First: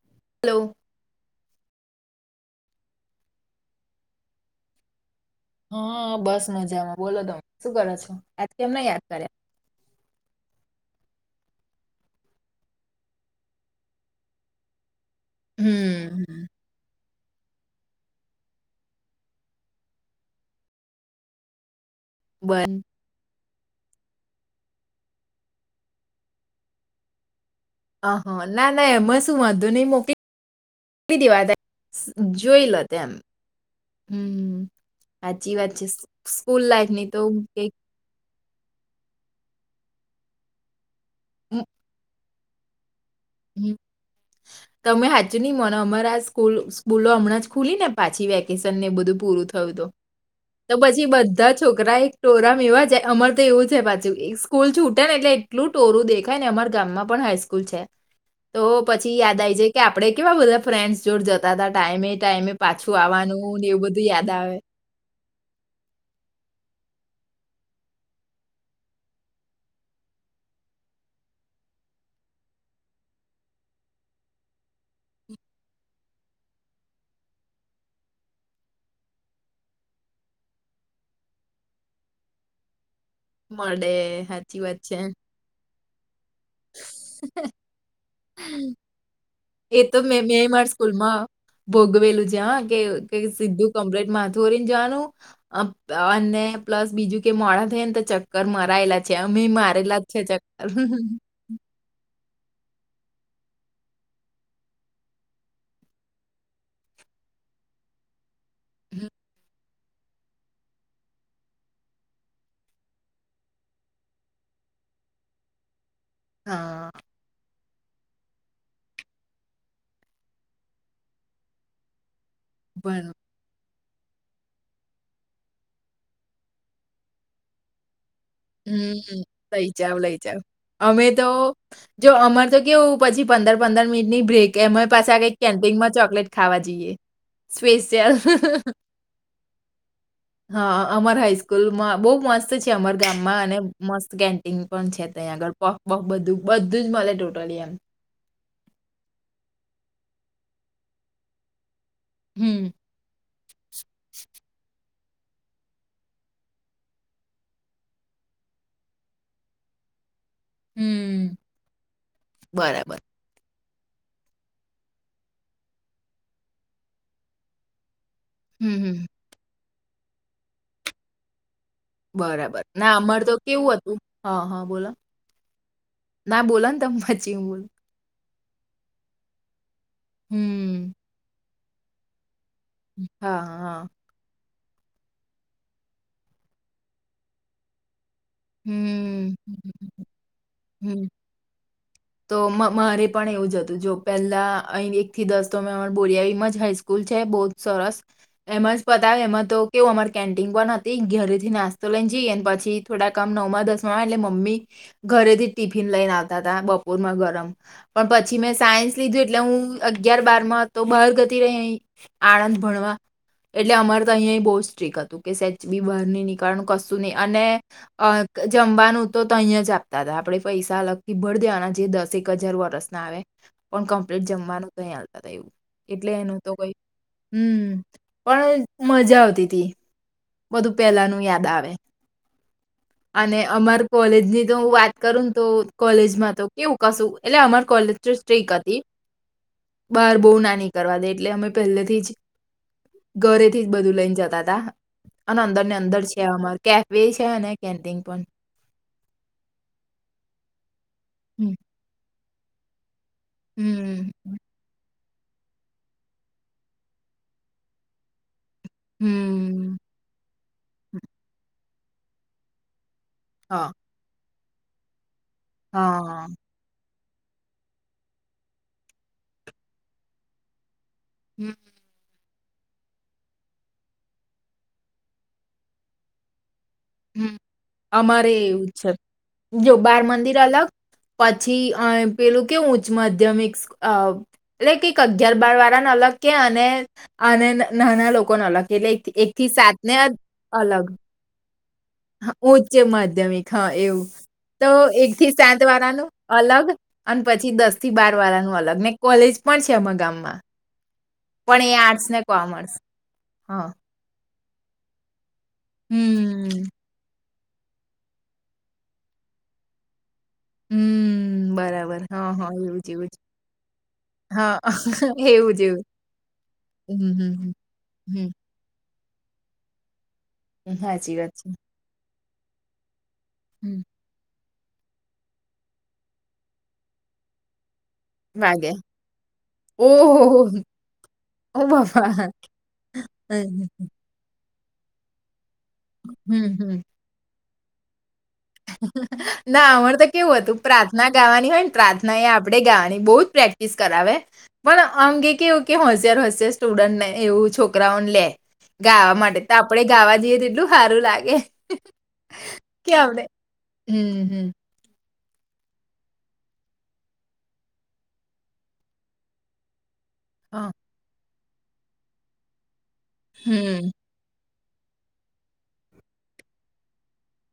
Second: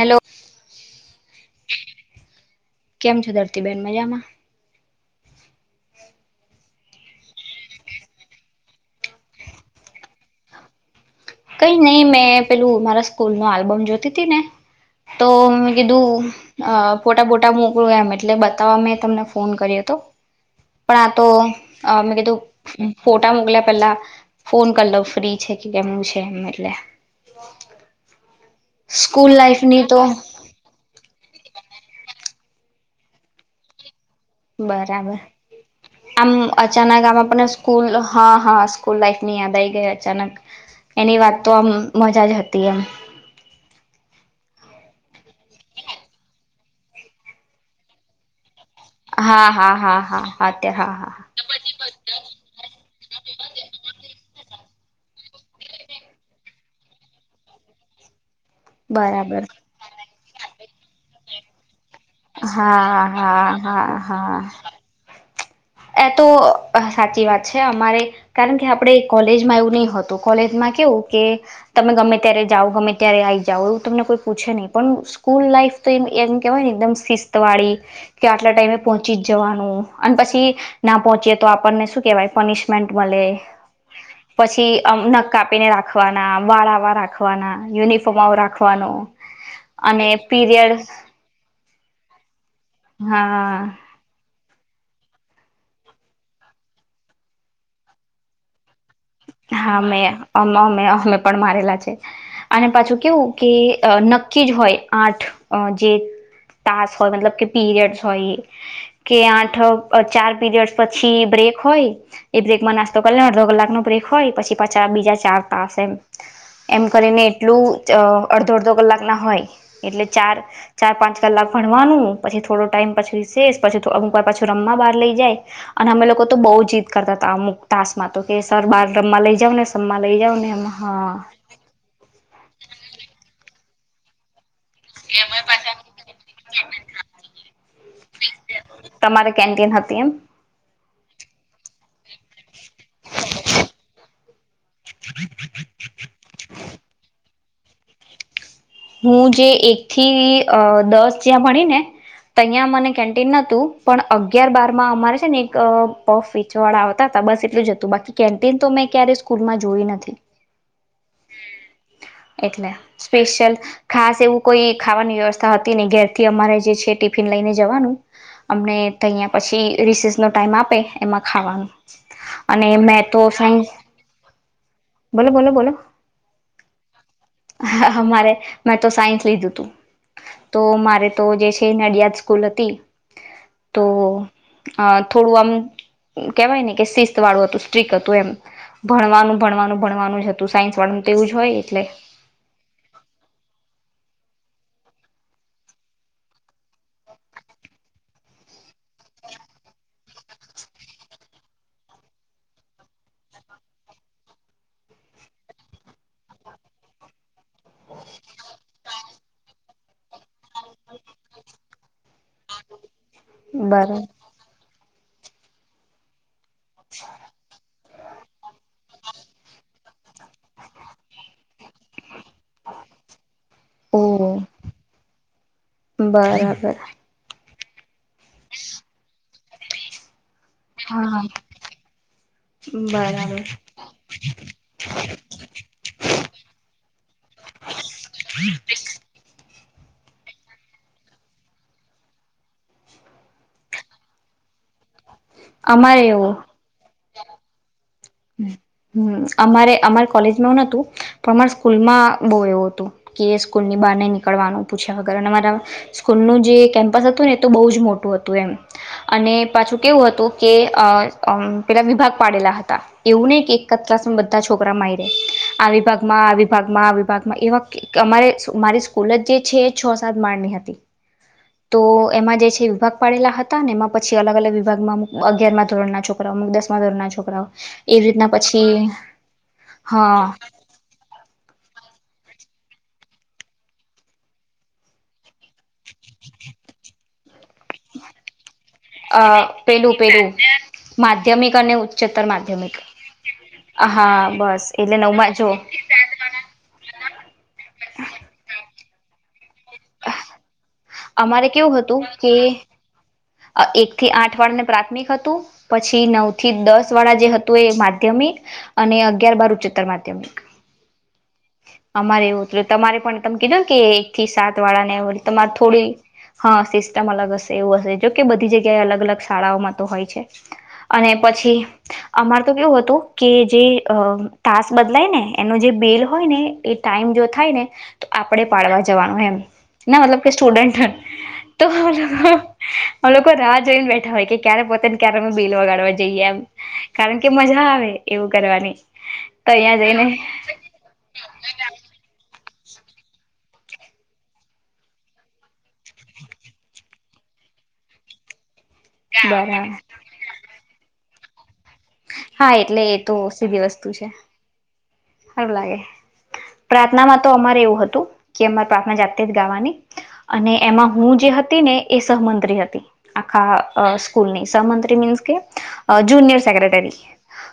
Hello hello. કેમ છો ધરતીબેન મજામાં? હા બસ મજામાં બોલો ત શું કરો છો આજ કેમને યાદ કર્યા? કઈ નહી મેં પેલું મારા સ્કૂલ નો આલ્બમ જોતી તી ને. તો મે કીધું હમ અ ફોટાપોટા મુું એમ એટલે બતાવવા મેં તમને ફોન કર્યો હતો પણ આ તો અ મે કીધું બર ફોટા મોકલ્યા. પેલા ફોન કર લો ફ્રી છે કે, કેમ છે? નેટલે હ હ ના ના એમાં શું વાંધો લાઈફની નહી તો મોકલી મોકલી દેવા તા જોઈ લોત એમ બરાબર સ- આમ સ્કૂલ અચાનક લાઈફની તો આમાં પણને કઈક સ્કૂલ હા હા સ્કૂલ લાઈફની યાદ આઇ ગઈ. અચાનક એની વાત તો આમ મજા જ હત. યા તમે હાચું નહી મોનો અમારા સ્ સ્કૂલો હમણાં જ ખુલી ને પાછી વેક [unintelligible] ને એ બધું પૂરું હા થયું હા હતું હા હા હા તો અત્યારે હા હા પછી હા બધા છોકરા એક ટોરામા એવા જાય અમાર તો એવું છે પાછું સ્કૂલ છૂટે ને એટલે એટલું ટોરું દેખાય ને અમાર ગામમાં પણ હાઈસ્કૂલ છે. તો પછી યાદ બરાબર આવી જ કે આપડે કેવા બધા ફ્રેન્ડસ જોડ જતા હતા ટાઈમે ટાઈમે પાછું હા હા આવાનું ને એવું હા બધું યાદ હા આવે. એ તો સાચી વાત છે અમારે કારણ કે આપડે કોલેજમાં એવું નહી હતું કોલેજમાં કેવું કે તમે ગમે ત્યારે જાઓ ગમે ત્યારે આવઈ જાઓ એવું તમને કોઈ પૂછે નહીં પણ સ્કૂલ લાઈફ તો એ એમ કેહેવાય ને એકદમ શિસ્ત વાળી કે આટલા ટાઈમે પોહોંચી જ જવાનું અન પછી ના પહોંચીએ તો આપણને શું કેહેવાય પનિશમેન્ટ મલે મળે સાચી પછી વાત છે આમ નખ કાપીને રાખ વાળાવા રાખવાના યુનિફોર્મ રાખવાનું. એ તો મે મે માર સ્કૂલમાં ભોગવેલું જ્યા કે તે હા સીધું કમરેટમાં ધોરીને જવાનું અને પ્લસ બીજું કે મોડા થઈ ને તો ચક્કર માર રાયેલા છે અમે હા મારેલા છે મેં અમે ચક્કર અમે અમે પણ મારેલા છે. અને પાછું કેવું કે નક્કી જ હોય આઠ જે તાસ હોય મતલબ કે પીરિયડસ હોય ઇ કે આઠ ચાર પીરિયડ્સ પછી બ્રેક હોય તેટલેકમાં બ્રેકમાં નાસ્તો કરી લેવાનો અડધો કલાકનો બ્રેક હોય પછી પાછા બીજા ચાર તાસ એમ એમ હા કરીને એટલું જ અડધો અડધો કલાક ના હોય એટલે ચાર ચાર પાંચ કલાક ભણવાનું પછી થોડો ટાઈમ ભણવા પછી રિસેસ પછી અમુક વાર પાછું રમવા બહાર લઈ જાય અને અમે લોકો તો બઉ જીત કરતા હતા અમુક તાસ માં તો સર બહાર રમવા હમ ને લઈ જાવ રમવા લઈ જાવ ને એમ હા અમે તો જો અમાર તો કેવું પછી પંદર પંદર મિનિટની બ્રેક. એમાંય પાસે આ કઈક કેન્ટીનમાં ચોકલેટ ખાવા જઈએ સ્પેશિયલ તમારે કેન્ટીન હતી એમ હા અમાર હાાઈસ્કૂલ માં બઉ મસ્ત છે અમાર મા અને મસ્ત કેન્ પણ છે ત્યાં આગળ પફ બફ બધું જ મલે ટ્રોલયન હું જે એક થીઅ દસ જ્યાં ભણી ને ત્યાં હમ, મને કેન્ટીન માં તો પણ અગિયાર બાર માં અમારે છે ને એક પફ વેચવા વાળા આવતા હતા બસ એટલું જ હતું બાકી કેન્ટીન તો મેં ક્યારે સ્કૂલમાં જોયુ નથી. હમ. એટલે બરાબર. સ્પેશિયલ ખાસ એવું કોઈ ખાવાની વ્યવસ્થા હતી ની ઘેરથી અમારે જે છે ટિફિન લઈને જવાનું હમ, અમને હમ. તહયાં પછી રિસેસનો ટાઈમ આપે એમાં ખાવાનો બરાબર ના અમાર તો કેવું હતું હા હા બોલો બોલો બોલો ના બોલો ને ત પચી મારે મેં તો સાયન્સ લીધું તું તો હમ. મારે તો જે છે ખ નડિયા સ્કૂલ હતી હા, તો હા. અ થોડું આમ કેવાય ને કે શિસ્ત વાળું હતું સ્ટ્રીક હતું. એ હમ. ભણવાનું ભણવાનું ભણવાનું જ હતું સાય પણ હમ. તેવું જ હોય એટલે? તો મારે પણ એવું જ હતું જો પહેલા અહીં એક થી દસ તો અમા બોરિયામાં જ હાઈસ્કૂલ છે બહુ જ સરસ એમાં જ પતાવે એમાં તો કેવું અમાર કેન્ટીન પણ હતી ઘરે થી નાસ્તો લઈને જઈ પછી થોડા કામ નવમાં દસ માં એટલે મમ્મી ઘરે થી ટિફિન લઈને આવતા હતા બપ માં ગરમ પણ પછી મેં સાયન્સ લીધું એટલે હું અગિયાર બાર તો બહાર ગતી રહી અહી આણંદ ભણવા એટલે બરાબર અમારે તો અહીયાં બહુ સ્ટ્રીક હતી. તો કે સેચ બહાર નની ણ કશું નહી અને જમવાનું તો અહીં જ આપતા હતા આપડે પૈસા અલગથી ભળ દેવાના. જે દસ એક હજાર વર્સ ના આવે પણ ઓ કમ્પ્લીટ જમવાનું કઈતા એવું એટલે એનું તો કઈક બરાબર હમ પણ મજા આવતી તી. બધું હા પેલાનું યાદ આવે અને બરાબર. અમાર કોલેજ ની તો હું વાત કરું ને તો કોલેજમાં તો કેવું કશું એટલે અમાર કોલેજ તો સ્ટ્રીક હતી. બહાર બહુવ ના ની કરવા દે એટલે અમે પહેલેથી જ ઘરેથી જ બધું લઈને જતા હતા. અને અંદર ને અંદર અમારે છે એવું અમાર કેફે છે કેન્ટિન. અમારે અમારે કોલેજમાં હ નતું. પણમારા હમ. સ્કૂલમાં બહુ એવો હતું કે એ સ્કૂલ ની બાર ઈ હમ. નીકળવાનું પૂછ જ કારણ અમારા સ્કૂલનું જે કેમ્પસ હતું ને તો બહુ જ મોટું હતું એમ અને હમ. પાછું કેવું હતું કે અ પેલા વિભાગ પાડેલા હતા એવું એક હા. કત્રલા સંબંધ છોકરા માઈડ અ પાકમાં હા. આવી પાકમાં આવી. ાગમાં એ અમારે મારી સ્કૂલ જ જે છે એ છ સાત માળની હતી હમ. તો, એમાં જે છે વિભાગ પાડેલા હતા ને એમાં પછી અલગ અલગ વિભાગમાં અમુ અગ્યારમાં ધોરના છોકરા અમુક દસ માં દરના હમ. છોકરાઓ. એવી રીતના અમારે એવું પછી છે, જો બાર હા મંદિર અલગ, પછી અ પેલું કેવું ઉચ્ચ માધ્યમિક્સ અ એટલે કૈક અગ્યાર બાર વાર [unintelligible] અલગ કે અને અને નાના લોકોને અલગ કે, એટલે એક અ એક થી સાત ને પેલું પેલું અલગ માધ્યમિક અને ઉ ઉચ્ચ માધ્યમિક હા એવું, બસ તો એટલે એક નવમાં થી જો સાત વાળાનું અલગ અં પછી દસ થી બાર વારા નું અલગ ને કોલેજ પણ છે અમા ગામમાં. અમારે પણ એ કેવું હતું આર્ટસ ને કે કોમર્સ હા એક થી આઠ અઠવાડ ને પ્રાથમિક હતું પછી નવ થી હમ્મ દસ વાળા જે હ તો એ માધ્યમિક, અને અગિયાર બાર ઉચ્ચતર માધ્યમિક. હમ્મ્મ. અમારે એવુંતુ તમારે પણ તમે કીધો ને કે એક થી સાત હા વાળા ને તમારે એવું જ એવું થોડી હા સિસ્ટમ હમ્મ અલગ હશે હમ્મ એવું હશે જો કે હમ્મ બધી જગ્યાએ અલગ અલગ શાળાઓમાં તો હોય છે. હા જી વાત છે. અમાર તો કેવું હતું કે જે હમ્મ અમ તાસ બદલાયને, એનું જે બિલ હોય ને, એ ટાઈમ જો થાય ને તો આપણેે વાગે પાડવા જવાનું એમ, ના મતલબ કે ઓહો સ્ટુડન્ટ હો તો બાપા લોહ અ લોકો રાહ હમ્મ જોઈને બેઠા હોય કે ક્યારે પતેને, ક્યારે બેલ વગાડવા જઈએ એમ, હમ્મ કારણ કે મજા આવે. એવું કરવાની તો ના અહિયાં અમારે જઈને તો કેવું હતું પ્રાર્થના ગાવાની હોય ને પ્રાથના એ આપણે ગાવાની, બહુ જ પ્રેક્ટિસ કરાવે, પણ અંગે કેવું કે હોશિયાર હોશિયાર સ્ટુડન્ટને એવું છોકરાઓને લે. ગાવા માટે તો બરાબર આપડે ગાવા જઈએ તેટલું હારું લાગે હા એટલે કે એ તો આપણે સી ધી વસ્તુ છે. હમ હમ હારુ લાગે પ્રાર્થનામાં તો અમારે એવું હતું કે અમારે પ્રાર્થના જાતે જ ગાવાની. અને હા એમાં હું જે હત તી ને એ સહમંત્રી હતી. આખા અ હમ સ્કૂલની સહમંત્રી મીન્સ કે અ જુનિયર સેક્રેટરી.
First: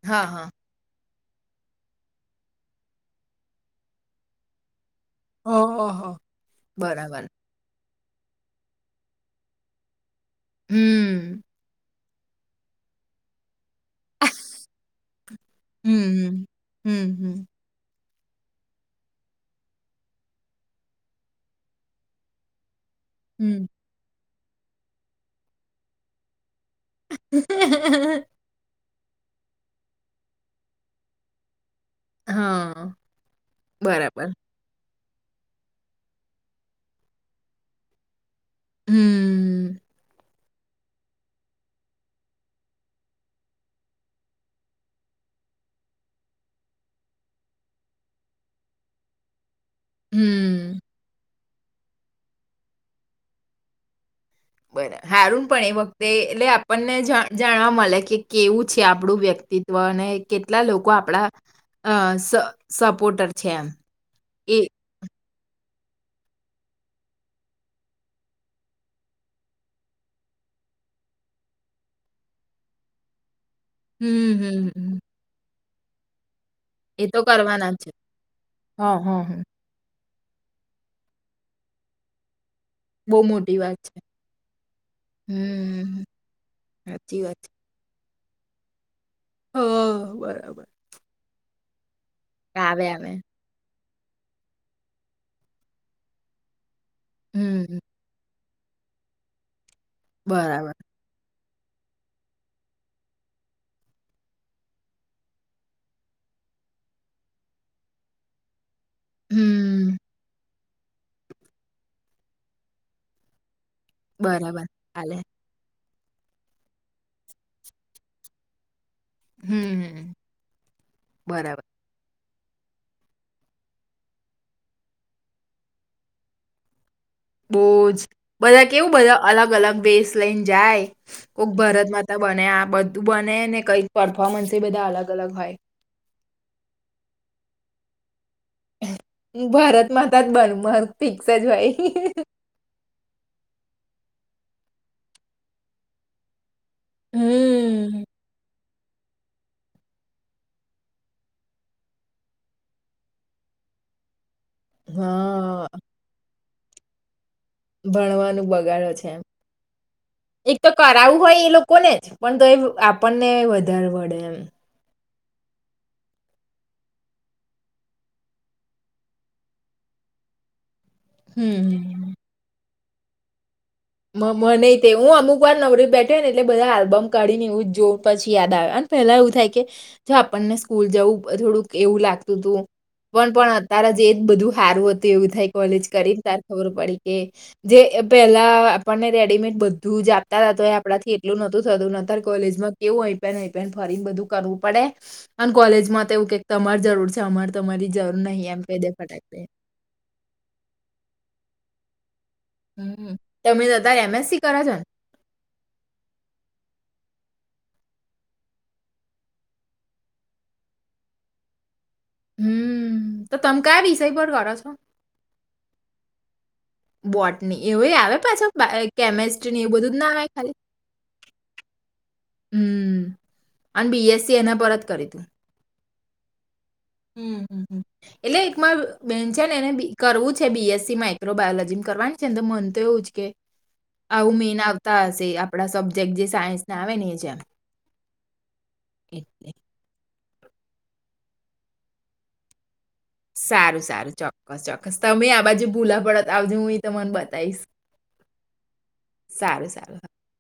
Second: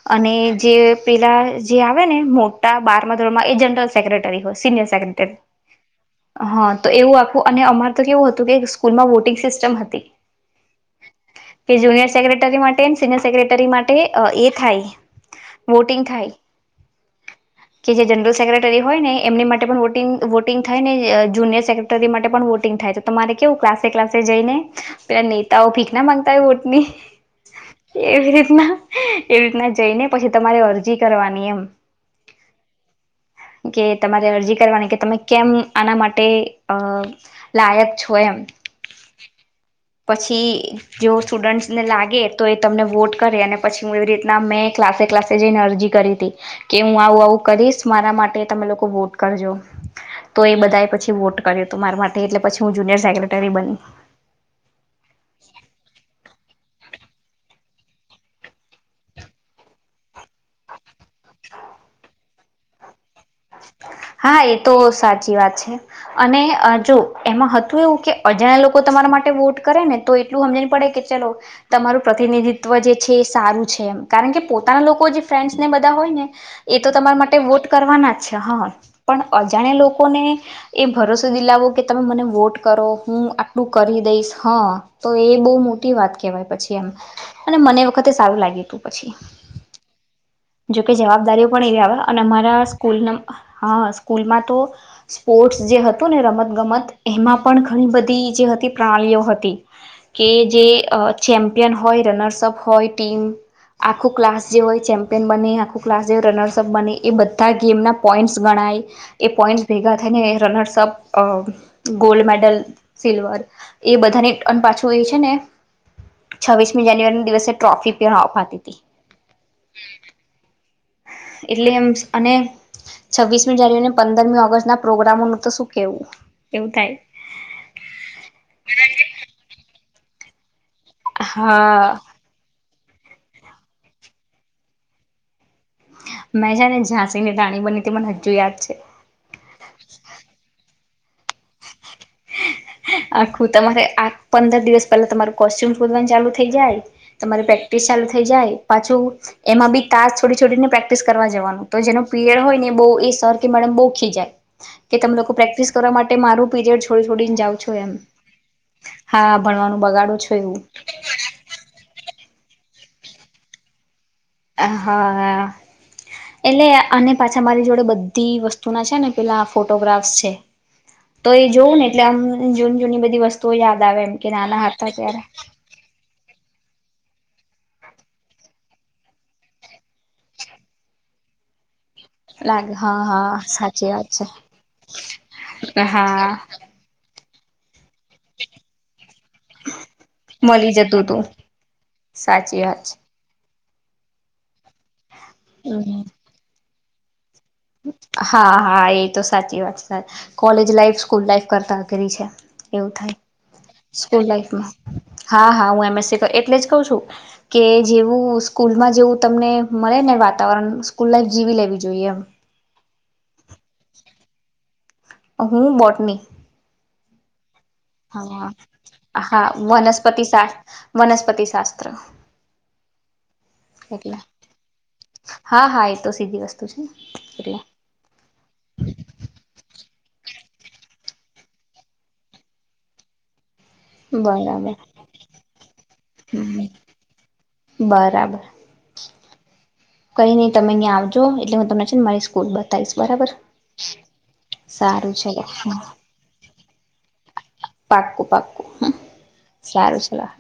હા અને હા જે પેલા જે આવે ને મોટા બારમાં ધોરણમાં એ જનરલ સેક્રેટરી હોય સિનયર સેક્રેટરી. રી ઓહો તે હા તો એવું બરાબર આખું અને અમારુ તો કેવું હતું કે સ્કૂલમાં વોટિંગ સિસ્ટમ હતી. હમ્મ. કે જુનિયર સેક્રેટરી માટેય ને સિનિયર સેક્રેટરી માટે ટે અ એ થાય વોટિંગ થાય. હમ હમ હમ હમ કે જે જનરલ સેક્રેટરી હોય ને એમની માટે પણ વોટિંગ વોટિંગ થાય ને અ જુનિયર સેક્રેટરી માટે પણ વોટિંગ થાય તો તમારે કેવું હમ. ક્લાસે ક્લાસે જઈને પેલા નેતાઓ ભીખ ના માંગતા હોય વોટ ની એવી રીતના એ રીતના જઈને પછી તમારે અરજી કરવાની એમ હા કે બરાબર તમારે અરજી કરવાની કે તમે કેમ આના માટે અ લાયક છો એમ. હમ પછી જો સ્ટુડન્ટ્સને લાગે તો એ તમને વોટ કરે અને પછી હું એવી રીતના મેં ક્લાસે ક્લાસે જઈને અરજી કરી હતી. કે હું આવું આવું કરીશ મારા માટે તમે લોકો વોટ કરજો. તો એ હમ બધાએ પછી વોટ કર્યો તો માર માટે એટલે પછી હું જુનિયર સેક્રેટરી બની. બરા હારુન પણ એ વખતે એટલે આપણને જા જાણવા મળે કે કેવું છે આપણું વ્યક્તિત્વ અને કેટલા લોકો આપણા અ સ સપોર્ટર છે એમ હા એ તો સા ચી વાત છે અને જો એમાં હતું એવું કે અજાણ્યા લોકો તમારા માટે વોટ કરે ને તો એટલું હમજણ પડે કે ચલો તમારું પ્રતિનિધિત્વ જે છે એ સારું છે હમ કારણ કે હમ પોતાના હમ લોકો જે ફ્રે ને બધા હોય ને. એ તો તમારા માટે વોટ કરવાના જ. અ હા હ હ પણ હ અજાણે લોકો ને એ ભરોસો દિલાવો કે તમે મને વોટ કરો બહુ હું મોટી આટલું વાત છે કરી દઈશ હા તો એ બહુ મોટી હમ વાત કેહેવાય પછી એમ સાચી અને મને વખતે સારું લાગ્યું હતું પછી. હા. જોકે જવાબદારીયો કો ગવા. [unintelligible] અને અમારા આવે આવે સ્કૂલના હા સ્કૂલમાં તો સ્પોર્ટ્સ જે હતું ને રમત ગમત એમાં પણ હમ ઘણી બધી જે હતી પ્રણાલીઓ હતી કે જે બરાબર ચેમ ચમ્પિયન હોય રનર્સપ હોય ટીમ આખું ક્લાસ જે હોય ચેમ કેપ્ટન બને આખું ક્લાસ જેવ રનર્સઅપ બને એ બધા ગેમના પોઈન્ટ્સ ગણાય એ પોઈન્ટ ભેગા હમ થાય ને રનર્સ અપ અ ગોલ્ડ મેડલ સિલ્વર એ બધાની પણ બરાબર પાછું એ હાલે છે ને છવ્વીસમી જાન્યુરીના દિવસે ટ્રોફી પય આપીતી હમ્મ બરાબર. એટલે એમ અને છવ્વીસમી જાન્યુઆરીને પંદરમી ઓગસ્ટના પ્રોગ્રામોનું તો શું કેહેવું એવું થાય બહુ જ ત્લેઈન જાય. કોક ભરત હા માતા બને આ બધ બને ને કઈક પરફોર્મન્સ એ બધા અલગ અલગ હોય મેં જા ને ઝાંસી ની રાણી બની ત મને હજુ યાદ છે. હ ભારત માતાત બનબર ફિક્સ જ ભાઈ આખું તમારે આ પંદર દિવસ પેલા તમારું કોસ્ટ્યુમસ બોવાનું ચાલુ થઈ જાય તમારી પ્રેક્ટિસ ચાલુ હમ થઈ જાય પાછું એમાં બી તાસ છોડી છોડીને પ્રેક્ટિસ કરવા જવાનું તો જેનો પીરયડ હો ને બહુ એ સર કે મેડમ બહુ ખી જાય કે તમે લોકો હા પ્રેક્ટિસ કરવા માટે મારું પીરિયડ છોડીને જાઓ છો એમ. ભણવાનું બગાડો છે એમ હા ભણવાનું બગાડો છો એક એવું તો કરાવું હોય એ લોકોને જ પણ તો એ આપણને વધારે વડે. આ હા. હ એટલે અને પાછા મારી જોડે બધી વસ્તુ ના છે ને પેલા ફોટોગ્રાફ્સ છે. તો એ જોવું ને એટલે આમ જોમ ની બધીસ્ માં મનેય તે હું અમુક વાર નવરી બેઠી ને એટલે બધા આલ્બમ કાઢીને એવું જો પછી યાદ આવે પેલા એવું થાય કે જો આપણને સ્કૂલ જવું થોડું એવું લાગતું હતું લાગે હા પણ હા પણ અત્યારે સાચી જે વાત જ બધું હારવું હતું એવું થાય છે કોલેજ કરીને હા તારે ખબર પડી. કે જે પહેલા આપણને રેડીમેડ બધું જ આપતા તો એ મળી જતું આપડાથી તું. એટલું નોતું થતું અત્યારે સાચી કોલેજમાં વાત કેવું અય પન ફરીને બધું કરવું પડે. અને છે કોલેજ હમ. માંવું જે તમારે જરૂર છે. અમારે તમારી જરૂર નહીં હા એમ કહી હા દે એ તો ફટાક દે સાચી વાત છે કોલેજ લાઈફ સ્કૂલ લાઈફ કરતાં અઘરી છે. એવું હમ્મ થાય તમે સ્કૂલ એમએસસી કરો છો ને લાઈફમાં હા હા હું એમએસસી એટલે જ કહું છું. કે જેવું સ્કૂલમાં જેવું તમને મળે ને વાતાવરણ સ્કૂલ લાઈફ જીવી લેવી. જોઈએ એમ. હમ તો તમે કયા વિષય વરો છો? હું બોટની. બોટ એવ આવે પાછ હા હા કેમેસ્ટ્રી ની એ બધું જ ના વનસ્પતિ આવે શા ખાલી વનસ્પતિ શાસ્ત્ર હમ્મ અને એટલે બીએસસી એના પરત કરીતિ. હા હા એ તો સી દિવસ હમ્મ હમ્મ હમ્મ એટલે એકમાંર બેન છેન એને કરવું જ છે બીએસસી માઇક્રો બાયોલોજી કરવાની છે તો મન તો એવું જ કે આવું મેન બરાબર આવતા હશે આપડા સબ્જેક્ટ જે સાયન્સ ના આવે ને એ જેમ. એટલે. કરી ની તમે અહીંયા આવજો એટલે હું તમને છે ને મારી સ્કૂલ બટ સારું સારું ચોક્કસ ચોક્કસ સારું તમે ચલો આ બાજુ ભૂલા પડત આવતા. [unintelligible] પાક્કું પાક્કું સારું ચલા